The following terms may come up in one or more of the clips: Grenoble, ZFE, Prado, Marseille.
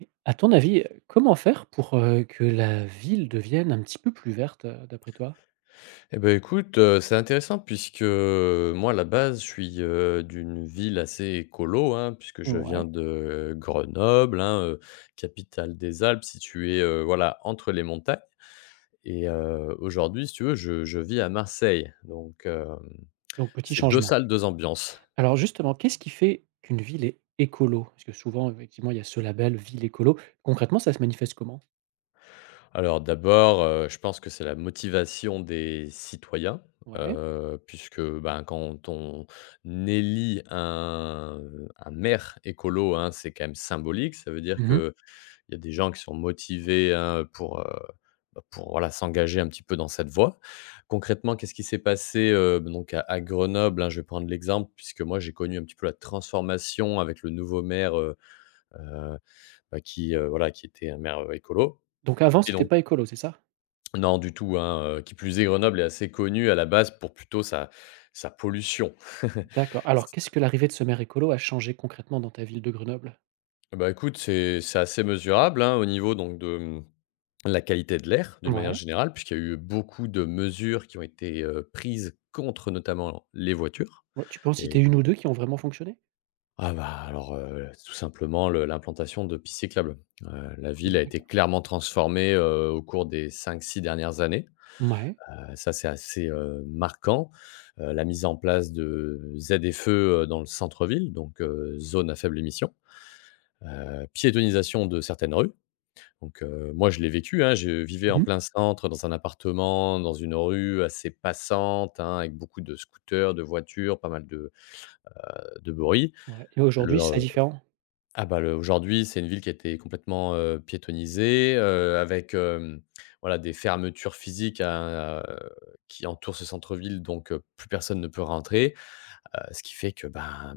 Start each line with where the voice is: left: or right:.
right: Et à ton avis, comment faire pour, que la ville devienne un petit peu plus verte, d'après toi?
left: Eh ben écoute, c'est intéressant puisque, moi à la base je suis, d'une ville assez écolo, hein, puisque je viens
right: Ouais.
left: de Grenoble, hein, capitale des Alpes située, voilà, entre les montagnes et aujourd'hui si tu veux je vis à Marseille, donc
right: Donc petit
left: c'est 2
right: changement.
left: salles, 2 ambiances.
right: Alors justement, qu'est-ce qui fait qu'une ville est écolo? Parce que souvent, effectivement, il y a ce label ville écolo. Concrètement, ça se manifeste comment?
left: Alors d'abord, je pense que c'est la motivation des citoyens,
right: Ouais.
left: puisque, ben, quand on élit un maire écolo, hein, c'est quand même symbolique. Ça veut dire
right: Mmh.
left: qu'il y a des gens qui sont motivés, hein, pour, bah, pour, voilà, s'engager un petit peu dans cette voie. Concrètement, qu'est-ce qui s'est passé, bah, donc à Grenoble, hein? Je vais prendre l'exemple puisque moi j'ai connu un petit peu la transformation avec le nouveau maire, heu, bah, qui, voilà, qui était un maire, écolo.
right: Donc avant,
left: Et
right: c'était pas écolo, c'est ça?
left: non, du tout, hein, qui plus est, Grenoble est assez connue à la base pour plutôt sa pollution.
right: D'accord. Alors
left: C
right: qu'est-ce que l'arrivée de ce maire écolo a changé concrètement dans ta ville de Grenoble?
left: Bah, écoute, c'est assez mesurable, hein, au niveau donc de, la qualité de l'air, d'une manière
right: Ouais.
left: générale, puisqu'il y a eu beaucoup de mesures qui ont été, prises contre notamment les voitures.
right: Ouais, tu peux en citer
left: Et
right: une ou 2 qui ont vraiment fonctionné?
left: ah bah, alors, tout simplement le l'implantation de pistes cyclables. La ville
right: Mmh,
left: a été
right: d'accord.
left: clairement transformée, au cours des cinq six dernières années.
right: Ouais.
left: Ça, c'est assez, marquant. La mise en place de ZFE, dans le centre-ville, donc zone à faible émission. Piétonisation de certaines rues. Donc moi, je l'ai vécu, hein, je vivais en
right: Mmh.
left: plein centre, dans un appartement, dans une rue assez passante, hein, avec beaucoup de scooters, de voitures, pas mal de bruit.
right: Ouais et aujourd'hui, c'est
left: Le
right: différent?
left: Ah bah, le aujourd'hui, c'est une ville qui a été complètement, piétonnisée, avec, voilà, des fermetures physiques à qui entourent ce centre-ville, donc plus personne ne peut rentrer. Ce qui fait que, ben,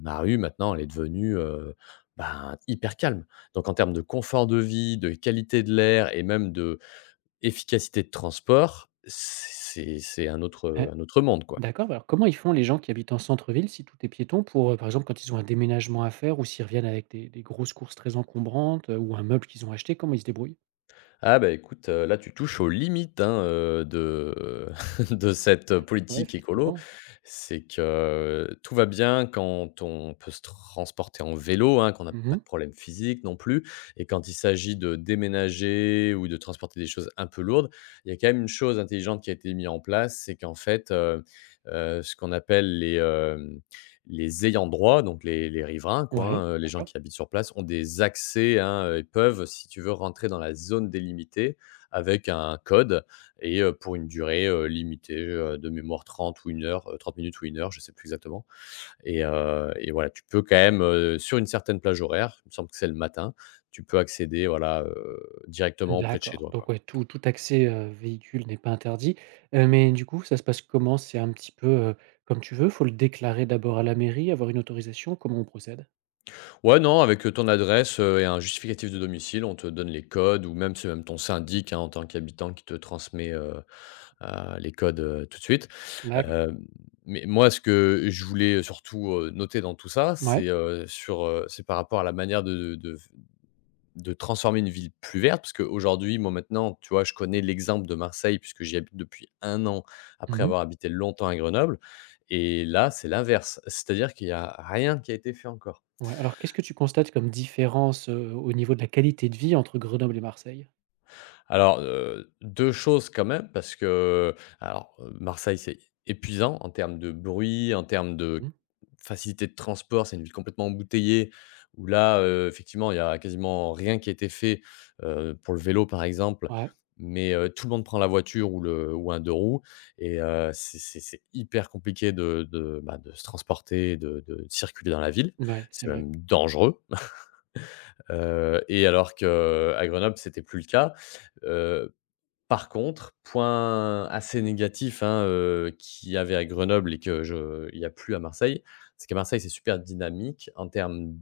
left: ma rue, maintenant, elle est devenue, ben, hyper calme. Donc en termes de confort de vie, de qualité de l'air et même de efficacité de transport, c'est un autre,
right: Ouais.
left: un autre monde, quoi.
right: D'accord, bah, alors comment ils font les gens qui habitent en centre-ville si tout est piéton pour, par exemple, quand ils ont un déménagement à faire ou s'ils reviennent avec des grosses courses très encombrantes, ou un meuble qu'ils ont acheté, comment ils se débrouillent?
left: Ah bah, écoute, là tu touches aux limites, hein, de de cette
right: Ouais,
left: politique écolo.
right: effectivement.
left: C'est que tout va bien quand on peut se transporter en vélo, hein, qu'on n'a pas
right: Mmh.
left: de problème physique non plus, et quand il s'agit de déménager ou de transporter des choses un peu lourdes, il y a quand même une chose intelligente qui a été mise en place. C'est qu'en fait, ce qu'on appelle les ayants droit, donc les riverains quoi,
right: Ouais,
left: hein, les gens
right: d'accord.
left: qui habitent sur place ont des accès, hein, et peuvent, si tu veux, rentrer dans la zone délimitée avec un code, et pour une durée, limitée, de mémoire 30 ou une heure, 30 minutes ou une heure, je sais plus exactement. Et voilà, tu peux quand même, sur une certaine plage horaire, il me semble que c'est le matin, tu peux accéder voilà, directement auprès de chez
right: D'accord,
left: toi,
right: donc
left: quoi.
right: ouais, tout accès, véhicule n'est pas interdit, mais du coup, ça se passe comment? C'est un petit peu, comme tu veux? Faut le déclarer d'abord à la mairie, avoir une autorisation? Comment on procède?
left: Ouais, non, avec, ton adresse, et un justificatif de domicile, on te donne les codes ou même c'est même ton syndic, hein, en tant qu'habitant qui te transmet, les codes, tout de suite.
right: D'accord.
left: Hem, mais moi ce que je voulais surtout, noter dans tout ça,
right: Ouais.
left: c'est par rapport à la manière de transformer une ville plus verte. Parce qu'aujourd'hui, moi maintenant, tu vois, je connais l'exemple de Marseille puisque j'y habite depuis un an après
right: Mmh.
left: avoir habité longtemps à Grenoble. Et là, c'est l'inverse. C'est-à-dire qu'il y a rien qui a été fait encore.
right: Ouais, alors qu'est-ce que tu constates comme différence, au niveau de la qualité de vie entre Grenoble et Marseille?
left: Alors, 2 choses quand même parce que alors, Marseille, c'est épuisant en termes de bruit, en termes de
right: Mmh.
left: facilité de transport. C'est une ville complètement embouteillée où là, effectivement, il y a quasiment rien qui a été fait, pour le vélo, par exemple,
right: Ouais.
left: mais tout le monde prend la voiture ou le ou un 2 roues. Et c'est hyper compliqué de se transporter, de circuler dans la ville.
right: Ouais,
left: C'est
right: c'est vrai.
left: même dangereux. Et alors qu'à Grenoble, c'était plus le cas. heu Par contre, point assez négatif, hein, qu'il y avait à Grenoble et que je il n'y a plus à Marseille, c'est qu'à Marseille, c'est super dynamique en termes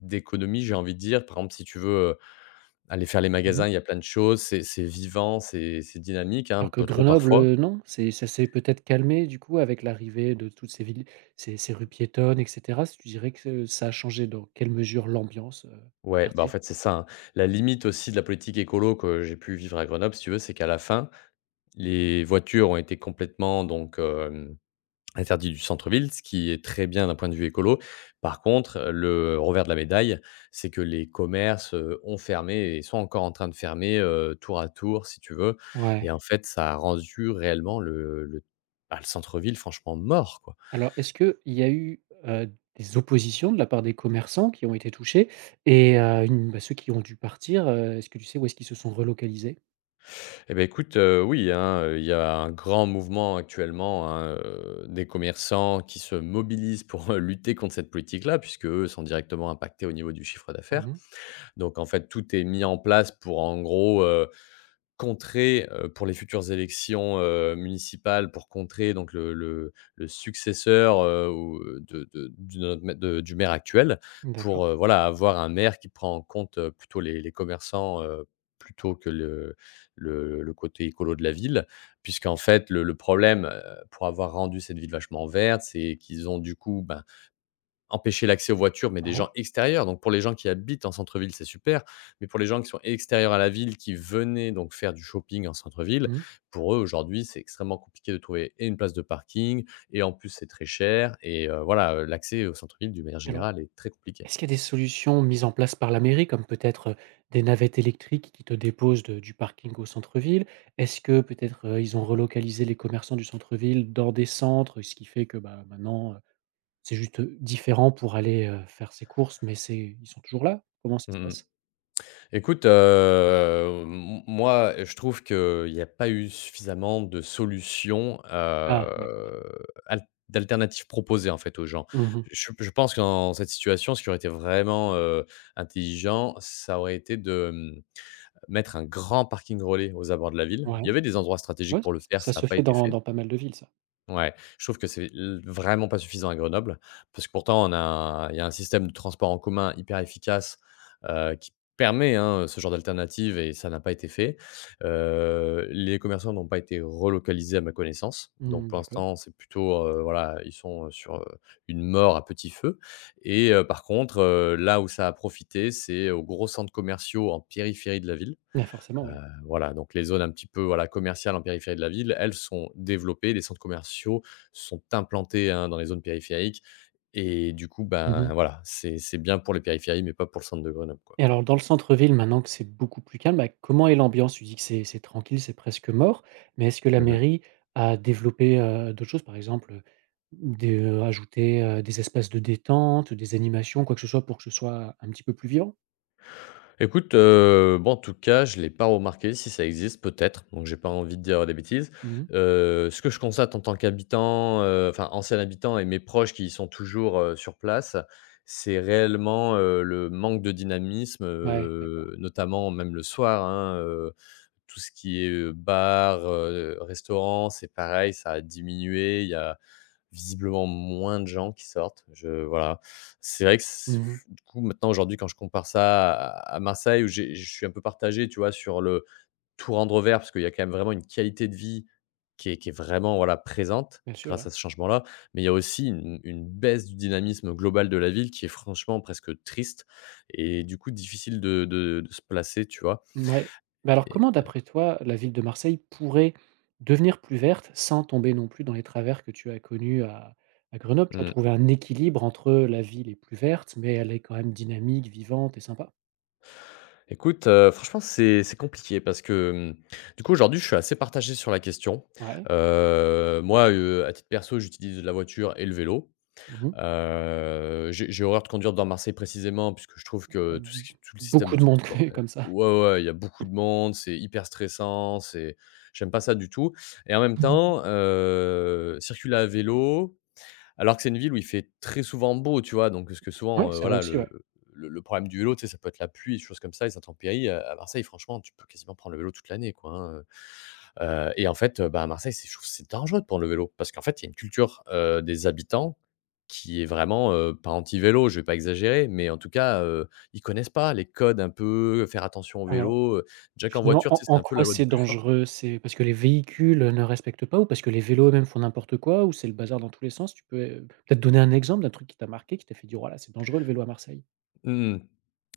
left: d'économie, j'ai envie de dire. Par exemple, si tu veux, aller faire les
right: Mmh.
left: magasins, il y a plein de choses, c'est vivant, c'est dynamique, hein, un
right: Alors que
left: peu trop
right: Grenoble,
left: parfois.
right: non, c'est ça s'est peut-être calmé du coup avec l'arrivée de toutes ces villes ces rues piétonnes et cetera? Si tu dirais que ça a changé dans quelle mesure l'ambiance,
left: Ouais, bah, en
right: quartier?
left: fait, c'est ça, hein. La limite aussi de la politique écolo que j'ai pu vivre à Grenoble, si tu veux, c'est qu'à la fin, les voitures ont été complètement donc interdit du centre-ville, ce qui est très bien d'un point de vue écolo. Par contre, le revers de la médaille, c'est que les commerces, ont fermé et sont encore en train de fermer, tour à tour, si tu veux.
right: Ouais.
left: Et en fait, ça a rendu réellement le centre-ville franchement mort, quoi.
right: Alors est-ce qu'il y a eu, des oppositions de la part des commerçants qui ont été touchés et une bah, ceux qui ont dû partir, est-ce que tu sais où est-ce qu'ils se sont relocalisés?
left: Et beh, écoute, oui, hein, il y a un grand mouvement actuellement, hein, des commerçants qui se mobilisent pour, lutter contre cette politique-là puisque eux sont directement impactés au niveau du chiffre d'affaires.
right: Mmh.
left: Donc en fait, tout est mis en place pour en gros, contrer, pour les futures élections, municipales, pour contrer donc le successeur, ou de du, de notre mai de du maire actuel. Pour,
right: D'accord.
left: voilà, avoir un maire qui prend en compte, plutôt les commerçants, plutôt que le côté écolo de la ville. Puisqu'en fait, le problème, pour avoir rendu cette ville vachement verte, c'est qu'ils ont du coup, ben, empêcher l'accès aux voitures, mais des
right: Ouais.
left: gens extérieurs. Donc pour les gens qui habitent en centre-ville, c'est super, mais pour les gens qui sont extérieurs à la ville, qui venaient donc faire du shopping en centre-ville,
right: Mmh.
left: pour eux, aujourd'hui, c'est extrêmement compliqué de trouver et une place de parking, et en plus, c'est très cher. Et voilà, l'accès au centre-ville, d'une manière
right: Alors
left: générale, est très compliqué.
right: est-ce qu'il y a des solutions mises en place par la mairie, comme peut-être, des navettes électriques qui te déposent de du parking au centre-ville? Est-ce que peut-être, ils ont relocalisé les commerçants du centre-ville dans des centres? Ce qui fait que, bah, maintenant, c'est juste, différent pour aller, faire ses courses, mais c'est ils sont toujours là? Comment ça se
left: Mmh.
right: passe?
left: Écoute, m moi, je trouve qu'il n'y a pas eu suffisamment de solutions,
right: Ah, d'accord.
left: al d'alternatives proposées, en fait, aux gens.
right: Mmh.
left: Je pense que dans cette situation, ce qui aurait été vraiment, intelligent, ça aurait été de, mettre un grand parking relais aux abords de la ville.
right: Ouais.
left: Il y avait des endroits stratégiques
right: Ouais, ç
left: pour le faire, ça
right: Ça
left: n'a
right: se
left: pas
right: fait
left: été
right: dans
left: fait.
right: dans pas mal de villes ça.
left: Ouais, je trouve que c'est l vraiment pas suffisant à Grenoble, parce que pourtant on a un il y a un système de transport en commun hyper efficace, qui permet, hein, ce genre d'alternative, et ça n'a pas été fait. Les commerçants n'ont pas été relocalisés à ma connaissance, donc
right: Mmh,
left: pour
right: d'accord.
left: l'instant c'est plutôt, voilà, ils sont, sur, une mort à petit feu. Et par contre, là où ça a profité, c'est aux gros centres commerciaux en périphérie de la ville.
right: Ouais, forcément, oui.
left: Voilà, donc les zones un petit peu voilà, commerciales en périphérie de la ville, elles sont développées, les centres commerciaux sont implantés, hein, dans les zones périphériques. Et du coup,
right: Mmh.
left: ben, voilà, c'est bien pour les périphéries, mais pas pour le centre de Grenoble, quoi.
right: Et alors dans le centre-ville, maintenant que c'est beaucoup plus calme, bah, comment est l'ambiance? Tu dis que c'est tranquille, c'est presque mort, mais est-ce que la
left: Mmh
right: mairie a développé, d'autres choses? Par exemple, des, ajouter, des espaces de détente, des animations, quoi que ce soit pour que ce soit un petit peu plus vivant?
left: Écoute, bon, en tout cas, je ne l'ai pas remarqué. Si ça existe, peut-être, donc j'ai pas envie de dire des bêtises.
right: Mmh.
left: Ce que je constate en tant qu'habitant, enfin, ancien habitant et mes proches qui sont toujours, sur place, c'est réellement, le manque de dynamisme,
right: Ouais, d'accord.
left: notamment même le soir, hein, tout ce qui est, bar, restaurant, c'est pareil, ça a diminué. Il y a visiblement moins de gens qui sortent. Je Voilà, c'est vrai que c
right: Mmh.
left: du coup, maintenant, aujourd'hui, quand je compare ça à Marseille où j'ai je suis un peu partagé, tu vois? Sur le tout rendre vert parce qu'il y a quand même vraiment une qualité de vie qui est vraiment, voilà, présente
right: Bien sûr,
left: grâce
right: ouais.
left: à ce changement-là. Mais il y a aussi une baisse du dynamisme global de la ville qui est franchement presque triste, et du coup difficile de se placer, tu vois?
right: Ouais, mais alors
left: Et
right: comment, d'après toi, la ville de Marseille pourrait devenir plus verte sans tomber non plus dans les travers que tu as connus à Grenoble? Tu as
left: mmh.
right: trouvé un équilibre entre la ville est plus verte, mais elle est quand même dynamique, vivante et sympa.
left: Écoute, franchement, c'est compliqué parce que, du coup, aujourd'hui, je suis assez partagé sur la question.
right: Ouais.
left: Moi, à titre perso, j'utilise la voiture et le vélo.
right: Mmh.
left: J'ai horreur de conduire dans Marseille précisément, puisque je trouve que
right: Ouais,
left: tout ce
right: b
left: qui tout le système
right: Beaucoup
left: de
right: de monde
left: transport est
right: comme ça.
left: ouais, ouais, il y a beaucoup de monde, c'est hyper stressant, c'est j'aime pas ça du tout et en même temps, circuler à vélo, alors que c'est une ville où il fait très souvent beau, tu vois? Donc parce que
right: Ouais,
left: souvent,
right: c'est vrai
left: voilà,
right: aussi,
left: le
right: ouais.
left: le le problème du vélo, tu sais, ça peut être la pluie, des choses comme ça, les intempéries, à Marseille, franchement, tu peux quasiment prendre le vélo toute l'année, quoi, hein. Et en fait, bah, à Marseille, c'est je trouve que c'est dangereux de prendre le vélo parce qu'en fait, il y a une culture, des habitants qui est vraiment, pas anti-vélo, je vais pas exagérer, mais en tout cas, ils connaissent pas les codes un peu, faire attention au
right: Alors
left: vélo. Déjà qu'en
right: finalement,
left: voiture, tu
right: en
left: sais, c'est
right: en
left: un peu la
right: quoi
left: loi du
right: c'est
left: plus fort.
right: dangereux? C'est parce que les véhicules, ne respectent pas ou parce que les vélos eux-mêmes font n'importe quoi ou c'est le bazar dans tous les sens? Tu peux, peut-être donner un exemple d'un truc qui t'a marqué, qui t'a fait dire: «Waouh, là, c'est dangereux le vélo à Marseille»?
left: Mmh.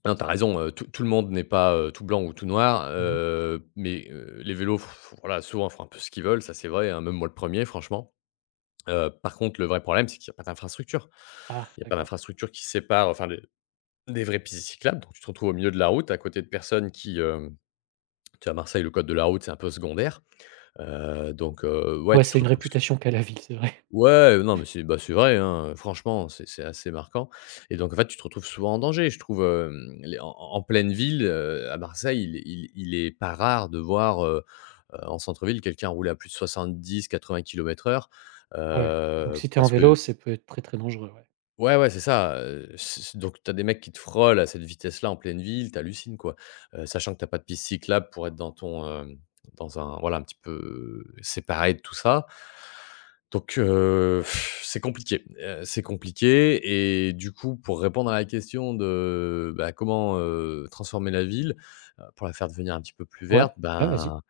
left: Non, t'as raison, tout le monde n'est pas, tout blanc ou tout noir,
right: Mmh.
left: mais, les vélos, f voilà, souvent font un peu ce qu'ils veulent, ça c'est vrai, hein, même moi le premier, franchement. Par contre, le vrai problème, c'est qu'il y a pas d'infrastructure.
right: Ah,
left: Il y a pas
right: d'accord.
left: d'infrastructure qui sépare enfin des vraies pistes cyclables, donc tu te retrouves au milieu de la route à côté de personnes tu sais, à Marseille, le code de la route, c'est un peu secondaire, ouais,
right: Ouais,
left: tu te
right: c'est une
left: retrouves
right: réputation qu'a la ville, c'est vrai.
left: ouais, non, mais c'est vrai, hein, franchement, c'est assez marquant et donc en fait, tu te retrouves souvent en danger. Je trouve, hem, les en en pleine ville, à Marseille, il est pas rare de voir, en centre-ville, quelqu'un rouler à plus de soixante-dix quatre-vingts kilomètres heure,
right: Ouais. Donc si tu es en
left: parce
right: vélo,
left: que
right: ça peut être très, très dangereux, ouais.
left: ouais, ouais, c'est ça, c c donc tu as des mecs qui te frôlent à cette vitesse-là en pleine ville, tu hallucines, quoi, sachant que t'as pas de piste cyclable pour être dans ton, dans un voilà, un petit peu séparé de tout ça donc c'est compliqué et du coup, pour répondre à la question de, bah, comment, transformer la ville, pour la faire devenir un petit peu plus
right: Ouais, OK.
left: verte,
right: Ouais, vas-y.
left: ben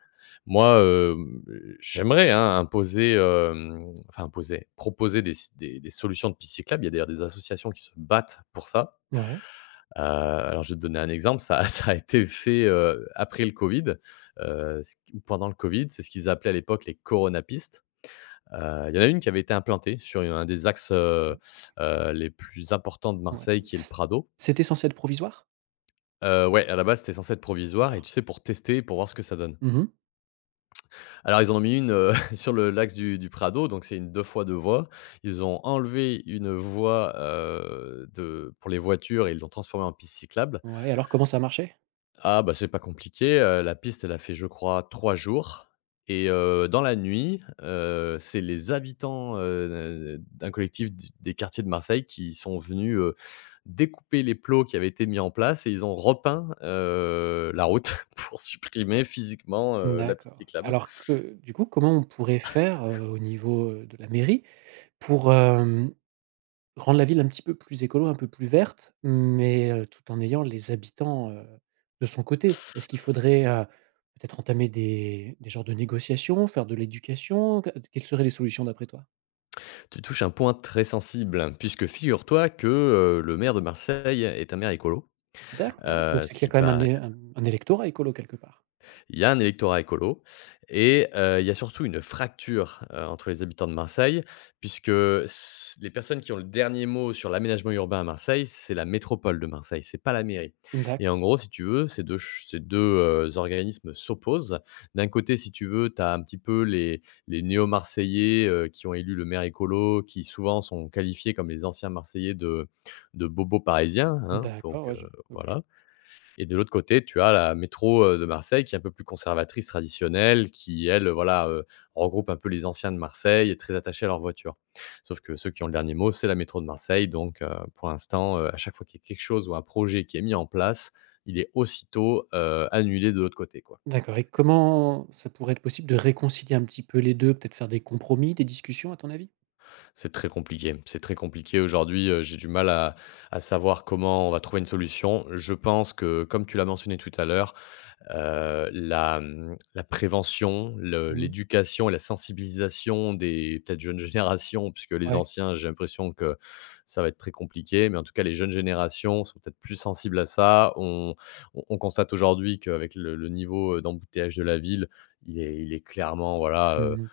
left: moi, j'aimerais, hein, imposer, proposer des solutions de piste cyclable. Il y a d'ailleurs des associations qui se battent pour ça.
right: Ouais.
left: Alors je vais te donner un exemple, ça ça a été fait, après le Covid, ce q ou pendant le Covid, c'est ce qu'ils appelaient à l'époque les coronapistes. Il y en a une qui avait été implantée sur un des axes,
right: Mmh.
left: les plus importants de
right: Ouais.
left: Marseille qui est le
right: C
left: Prado.
right: c'était censé être provisoire?
left: Ouais, à la base, c'était censé être provisoire et
right: D'accord.
left: tu sais, pour tester, pour voir ce que ça donne.
right: Mmh mh.
left: Alors, ils en ont mis une, sur le l'axe du Prado, donc c'est une 2 fois 2 voies. Ils ont enlevé une voie, de pour les voitures et ils l'ont transformée en piste cyclable.
right: Ouais, alors comment ça marchait?
left: Ah bah, c'est pas compliqué, la piste, elle a fait, je crois, 3 jours et dans la nuit, c'est les habitants, d'un collectif d des quartiers de Marseille qui sont venus, découper les plots qui avaient été mis en place et ils ont repeint, la route pour supprimer physiquement, la piste
right: D'accord.
left: cyclable.
right: Alors que du coup, comment on pourrait faire, au niveau, de la mairie pour, hem rendre la ville un petit peu plus écolo, un peu plus verte, mais tout en ayant les habitants, de son côté. Est-ce qu'il faudrait, peut-être entamer des genres de négociations, faire de l'éducation? Quelles seraient les solutions d'après toi?
left: Tu touches un point très sensible, puisque figure-toi que, le maire de Marseille est un maire écolo,
right: D'accord, donc c'est
left: ce
right: qu'il y a
left: qui
right: quand même
left: par
right: un électorat écolo quelque part?
left: il y a un électorat écolo et il y a surtout une fracture, entre les habitants de Marseille puisque s les personnes qui ont le dernier mot sur l'aménagement urbain à Marseille, c'est la métropole de Marseille, c'est pas la mairie et en
right: D'acc
left: gros, si tu veux, ces 2 ch ces deux, organismes s'opposent. D'un côté, si tu veux, tu as un petit peu les néo-marseillais, qui ont élu le maire écolo, qui souvent sont qualifiés comme les anciens marseillais de bobos parisiens, hein,
right: d'accord,
left: donc
right: ouais, je OK.
left: voilà. Et de l'autre côté, tu as la métro, de Marseille qui est un peu plus conservatrice, traditionnelle, qui elle, voilà, regroupe un peu les anciens de Marseille et très attachés à leur voiture. Sauf que ceux qui ont le dernier mot, c'est la métro de Marseille donc pour l'instant, à chaque fois qu'il y a quelque chose ou un projet qui est mis en place, il est aussitôt, annulé de l'autre côté, quoi.
right: D'accord et comment ça pourrait être possible de réconcilier un petit peu les deux? Peut-être faire des compromis, des discussions à ton avis?
left: C'est très compliqué aujourd'hui, j'ai du mal à savoir comment on va trouver une solution. Je pense que, comme tu l'as mentionné tout à l'heure, la prévention, le
right: Mmh.
left: l'éducation et la sensibilisation des peut-être jeunes générations, puisque les
right: Ouais.
left: anciens, j'ai l'impression que ça va être très compliqué, mais en tout cas les jeunes générations sont peut-être plus sensibles à ça. On constate aujourd'hui qu'avec le niveau, d'embouteillage de la ville, il est clairement, voilà,
right: Mmh mh.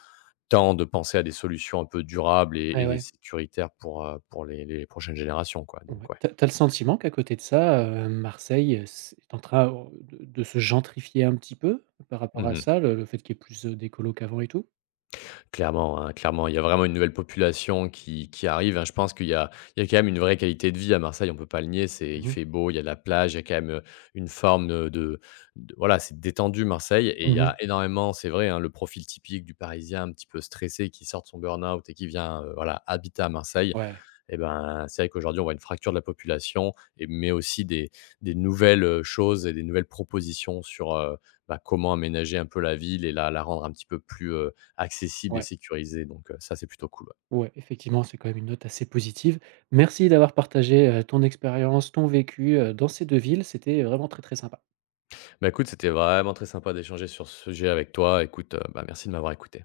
left: temps de penser à des solutions un peu durables
right: Ouais,
left: et
right: ouais.
left: sécuritaires pour les prochaines générations, quoi, donc
right: Ouais.
left: ouais.
right: Tu as le sentiment qu'à côté de ça, Marseille, c'est est en train, de se gentrifier un petit peu par rapport à
left: Mmh.
right: ça, le fait qu'il y ait plus, d'écolos qu'avant et tout?
left: Clairement, hein, clairement, il y a vraiment une nouvelle population qui arrive, hein. Je pense qu'il y a il y a quand même une vraie qualité de vie à Marseille, on peut pas le nier. C'est il
right: Mmh mh.
left: fait beau, il y a de la plage, il y a quand même, une forme, de voilà, c'est détendu Marseille et il y a
right: Mmh.
left: énormément, c'est vrai, hein, le profil typique du Parisien un petit peu stressé qui sort de son burn-out et qui vient, voilà, habiter à Marseille.
right: Ouais,
left: Et ben, c'est vrai qu'aujourd'hui, on voit une fracture de la population et mais aussi des nouvelles, choses et des nouvelles propositions sur, bah, comment aménager un peu la ville et la rendre un petit peu plus, accessible et
right: ouais,
left: sécurisée donc ça, c'est plutôt cool, ouais.
right: ouais, effectivement, c'est quand même une note assez positive. Merci d'avoir partagé, ton expérience, ton vécu, dans ces 2 villes, c'était vraiment très, très sympa.
left: Bah, écoute, c'était vraiment très sympa d'échanger sur ce sujet avec toi. Écoute, bah, merci de m'avoir écouté.